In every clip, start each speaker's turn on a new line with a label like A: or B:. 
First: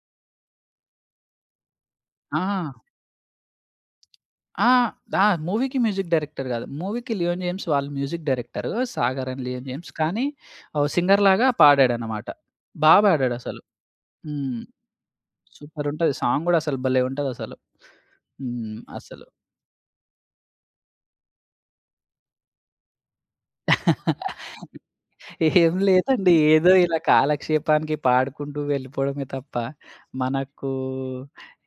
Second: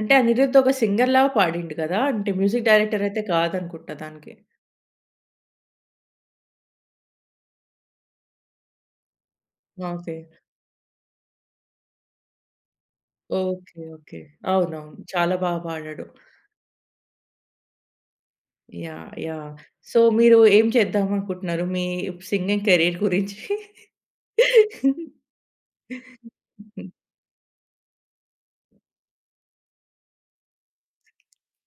A: అంటే 'అనిరుద్' ఒక సింగర్‌లా పాడిండు కదా! అంటే మ్యూజిక్
B: ఆ!
A: డైరెక్టర్ అయితే కాదు అనుకుంటా దానికి.
B: ఆ! ద మూవీ‌కి మ్యూజిక్ డైరెక్టర్ గాదు. మూవీ‌కి 'లియోనిమ్స్' వాళ్ళు మ్యూజిక్ డైరెక్టరు. 'సాగర్' అండ్ 'లియోనిమ్స్'.
A: ఓకే.
B: కానీ ఓ సింగర్ లాగా పాడాడన్నమాట. బా పాడాడు అసలు.
A: ఓకే. ఓకే.
B: హ్మ్.
A: అవునవును. చాలా బాగా పాడాడు.
B: సూపరంటది. సాంగ్ కూడా అసలు భలే ఉంటది అసలు. హ్మ్.
A: యాహ్!
B: అసలు.
A: యాహ్! సో, మీరు ఏం చేద్దాం అనుకుంటున్నారు మీ సింగింగ్ కేరియర్ గురించి?
B: ఏం
A: హ్మ్,
B: లేదండి. ఏదో
A: హుహు.
B: ఇలా కాలక్షేపానికి పాడుకుంటూ వెళ్ళిపోవడమే తప్ప మనకు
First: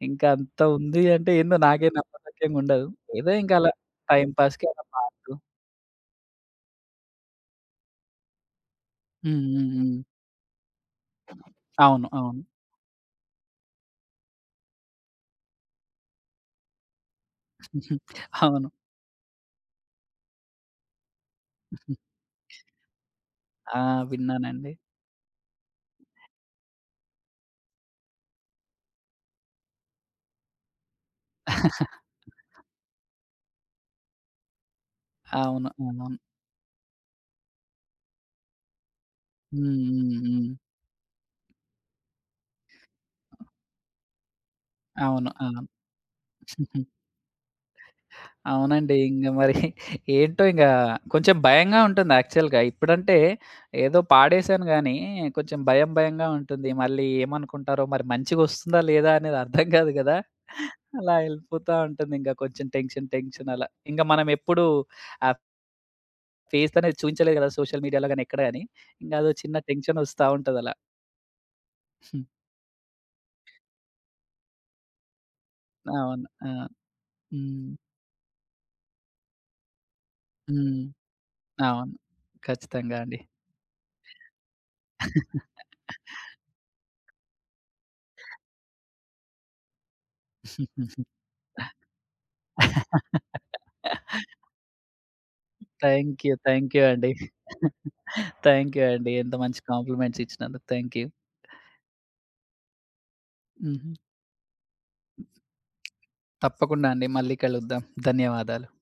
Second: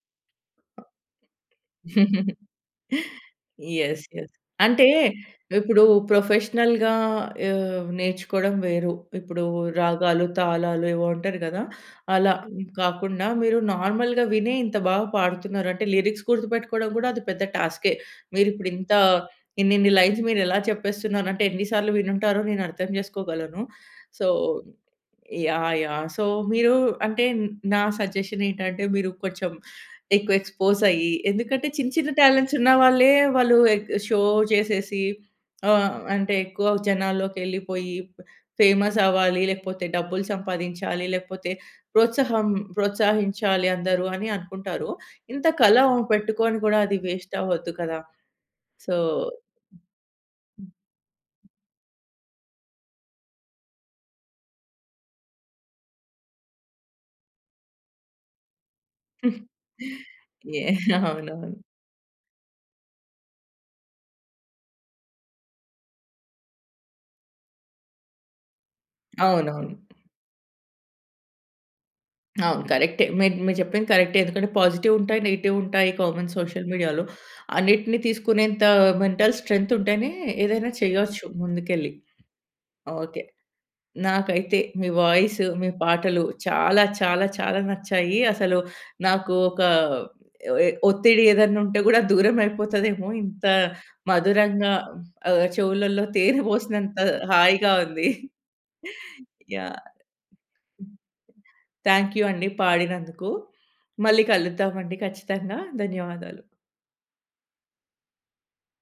B: ఇంకా అంత ఉంది అంటే ఏందో నాకే నమ్మసక్యంగుండదు. ఏదో ఇంకా అలా
A: యస్.
B: Time‌
A: yes.
B: పాస్‌కి అలా
A: అంటే
B: పాడుతూ
A: ఇప్పుడు ప్రొఫెషనల్‌గా ఆహ్, నేర్చుకోవడం వేరు.
B: హ్మ్.
A: ఇప్పుడు
B: హ్మ్. హ్మ్.
A: రాగాలు, తాళాలు ఏవో అంటారు గదా!
B: అవును.
A: అలా
B: అవును.
A: కాకుండా మీరు నార్మల్‌గా వినే ఇంత బాగా పాడుతున్నారంటే లిరిక్స్ గుర్తుపెట్టుకోవడం గూడా అది పెద్ద టాస్కె.
B: హుహు.
A: మీరు
B: అవును.
A: ఇప్పుడు ఇంత ఇన్నిన్ని లైన్స్ మీరు ఎలా చెప్పేస్తున్నారంటే ఎన్ని సార్లు
B: హుహు.
A: వినుంటారో నేను అర్థం చేసుకోగలను.
B: ఆ!
A: సో
B: విన్నానండి.
A: యాహ్! యాహ్! సో మీరు అంటే నా సజెషనేంటంటే మీరు కొంచెం ఎక్కువ ఎక్స్‌పోజ్ అయ్యి, ఎందుకంటే చిన్న చిన్న టాలెంట్సున్నా వాళ్లే వాళ్ళు ఏక్ షో చేసేసి
B: అవును.
A: ఆహ్,
B: అవును.
A: అంటే ఎక్కువ జనాల్లోకి ఎళ్ళిపోయి బ ఫేమస్ అవ్వాలి,
B: హ్మ్.
A: లేకపోతే డబ్బులు
B: హ్మ్. హ్మ్.
A: సంపాదించాలి లేకపోతే ప్రోత్సాహం ప్రోత్సహించాలి అందరు అని అనుకుంటారు.
B: అవును.
A: ఇంత
B: అవును.
A: కళ పెట్టుకొని గూడా అది వేస్ట్ అవ్వద్దు కదా! సో
B: అవునండి. ఇంగ
A: హ్మ్.
B: మరి ఏంటో ఇంగ కొంచెం భయంగా ఉంటుంది యాక్చువల్‌గా. ఇప్పుడంటే ఏదో పాడేసాను గానీ, కొంచెం భయం భయంగా ఉంటుంది. మళ్ళీ ఏమనుకుంటారో మరి మంచిగా ఒస్తుందా? లేదా? అనేది
A: హ్మ్.
B: అర్థం కాదు గదా!
A: ఏహ్!
B: అలా
A: అవునవును.
B: వెళ్ళిపోతా ఉంటుంది ఇంకా కొంచెం టెన్షన్, టెన్షన్ అలా ఇంకా మనం ఎప్పుడూ ఆ ఫేసనేది చూయించలేదు కదా! సోషల్ మీడియా‌లో గాని ఎక్కడ గాని ఇంగ ఏదో చిన్న
A: అవునవును.
B: టెన్షనొస్తా ఉంటదలా. హ్మ్.
A: అవును. కరెక్టే. మీ మీరు చెప్పింది కరెక్టే. ఎందుకంటే పాజిటివుంటాయి, నెగెటివుంటాయి.
B: అవును.
A: కామన్
B: ఆ!
A: సోషల్ మీడియా‌లో.
B: హ్మ్.
A: అన్నిటిని తీసుకునేంత మెంటల్ స్ట్రెంతుంటేనే ఏదైనా
B: హ్మ్.
A: చేయొచ్చు ముందుకెళ్ళి.
B: అవును. ఖచ్చితంగా అండి.
A: ఓకే. నాకైతే మీ వాయిసు, మీ పాటలు చాలా చాలా చాలా నచ్చాయి. అసలు నాకు ఒక ఏ ఒత్తిడి ఏదైనా ఉంటే కూడా దూరం అయిపోతదేమో ఇంత మధురంగా ఆహ్, చెవులలో
B: థ్యాంక్ యూ.
A: తేనె
B: థ్యాంక్ యూ
A: పోసినంత
B: అండి.
A: హాయిగా ఉంది.
B: థ్యాంక్ యూ అండి. ఇంత మంచి
A: యాహ్!
B: కాంప్లిమెంట్స్ ఇచ్చినందుకు, థ్యాంక్ యూ.
A: థ్యాంక్ యూ అండి పాడినందుకు.
B: హుహు.
A: మళ్ళి కలుద్దాం అండి ఖచ్చితంగా. ధన్యవాదాలు.
B: తప్పకుండా అండి. మళ్ళీ కలుద్దాం. ధన్యవాదాలు.